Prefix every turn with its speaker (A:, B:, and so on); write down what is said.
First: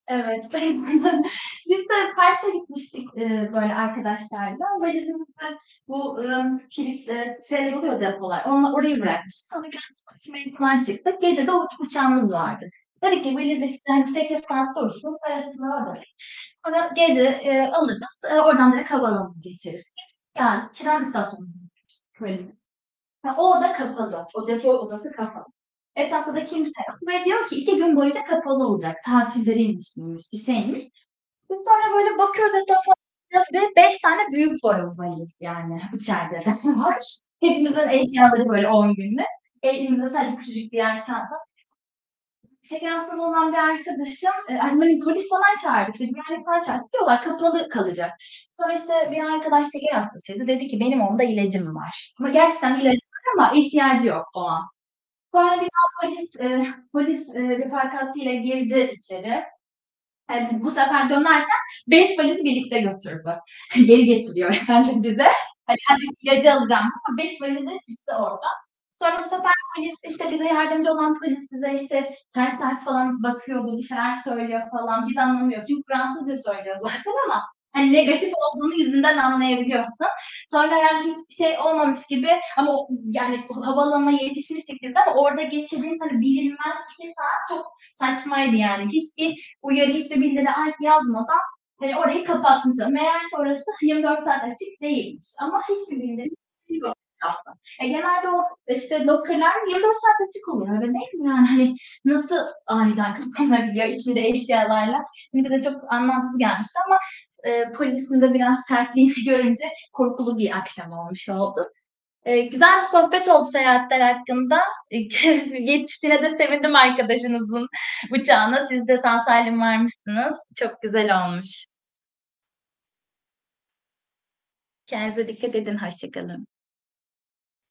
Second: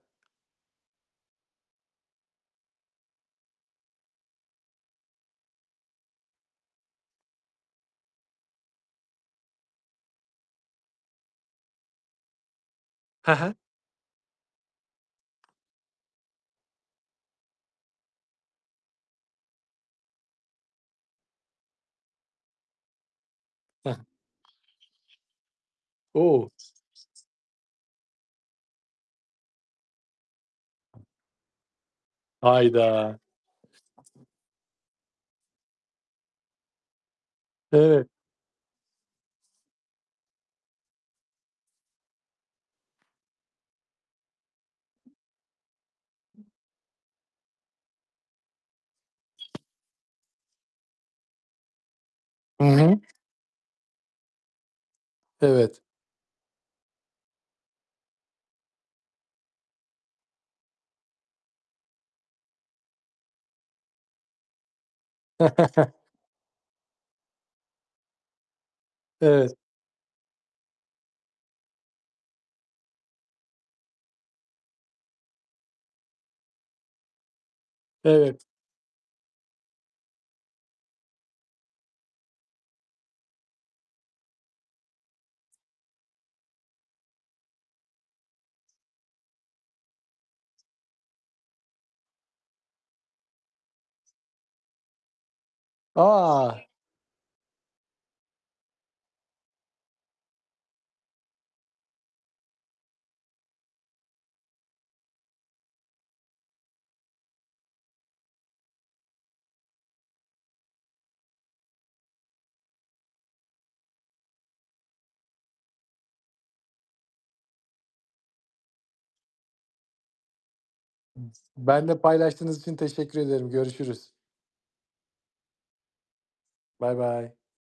A: Evet. [unintelligible] Biz de Kars'a gitmiştik, ııı, böyle, arkadaşlarla, valizimizde bu, ımm, kilit, ııı, şeyler oluyor depolar, onla orayı bırakmıştık. Sonra geldik dolaşmaya falan çıktık. Gece de uç uçağımız vardı. Tabii
B: He
A: ki
B: he.
A: valiz, işte, 8 saat dursun, parasını ödedik. Sonra gece, eee, alırız. Eee, oradan direkt havaalanına geçeriz biz. Geldik, tren istasyonuna bırakmıştık valizi. He, o oda
B: He he.
A: kapalı, o depo odası kapalı. Etrafta da
B: O!
A: kimse yok ve diyor ki, "2 gün boyunca kapalı olacak." Tatilleriymiş miymiş, bir şeymiş. Biz sonra böyle bakıyoruz etrafa
B: Hayda!
A: [unintelligible] 5 tane büyük boy valiz, yani, içeride var. Hepimizin
B: Evet.
A: eşyaları böyle 10 günde. Elimizde sadece küçücük birer çanta. Şeker hastalığı olan bir arkadaşım E, hani böyle polis falan çağırdık, işte, güvenlik falan çağırdık. Diyorlar, kapalı kalacak. Sonra işte bir arkadaş şeker hastasıydı. Dedi ki, "Benim onda ilacım var." Ama
B: I
A: gerçekten de ilacı
B: hı.
A: var ama ihtiyacı yok o an. Sonra
B: Evet.
A: birden polis, eee, polis, eee, refakatiyle girdi içeri. He, b bu sefer dönerken 5 valiz birlikte götürdü. Geri getiriyor, yani bize. Hani, kendim ilacı alacağım ama 5 valizle çıktı oradan. Sonra, işte, bu sefer
B: Evet.
A: polis, bize yardımcı olan polis bize, işte, bize ters ters falan bakıyor, böyle, bir şeyler söylüyor falan biz de anlamıyoruz. Çünkü Fransızca söylüyor zaten ama hani negatif
B: Evet.
A: olduğunu yüzünden anlayabiliyorsun. Sonra herhangi hiçbir şey olmamış gibi ama o ı yani o havaalanına yetişmiştik biz de ama orada geçirdiğimiz hani bilinmez 2 saat çok saçmaydı yani. Hiçbir uyarı, hiçbir bildiri [unintelligible] yazmadan, eee, orayı kapatmışlar. Meğerse orası, hani, 24 saat açık değilmiş ama hiçbir bildirim
B: A!
A: hiçbir şey yok etrafta. E, genelde o, işte, locker'lar 24 saat açık olur öyle, değil mi? Yani, hani, nasıl aniden kapanabiliyor içinde eşyalarla? Bize de çok anlamsız gelmişti ama, ııı, polisin de biraz sertliğini görünce korkulu bir akşam olmuş oldu. Eee, güzel bir sohbet oldu seyahatler hakkında. E, yetiştiğine de sevindim arkadaşınızın uçağına. Siz de sağ salim varmışsınız. Çok güzel olmuş.
B: Benimle paylaştığınız için teşekkür ederim. Görüşürüz.
A: Kendinize dikkat edin. Hoşça kalın.
B: Baybay.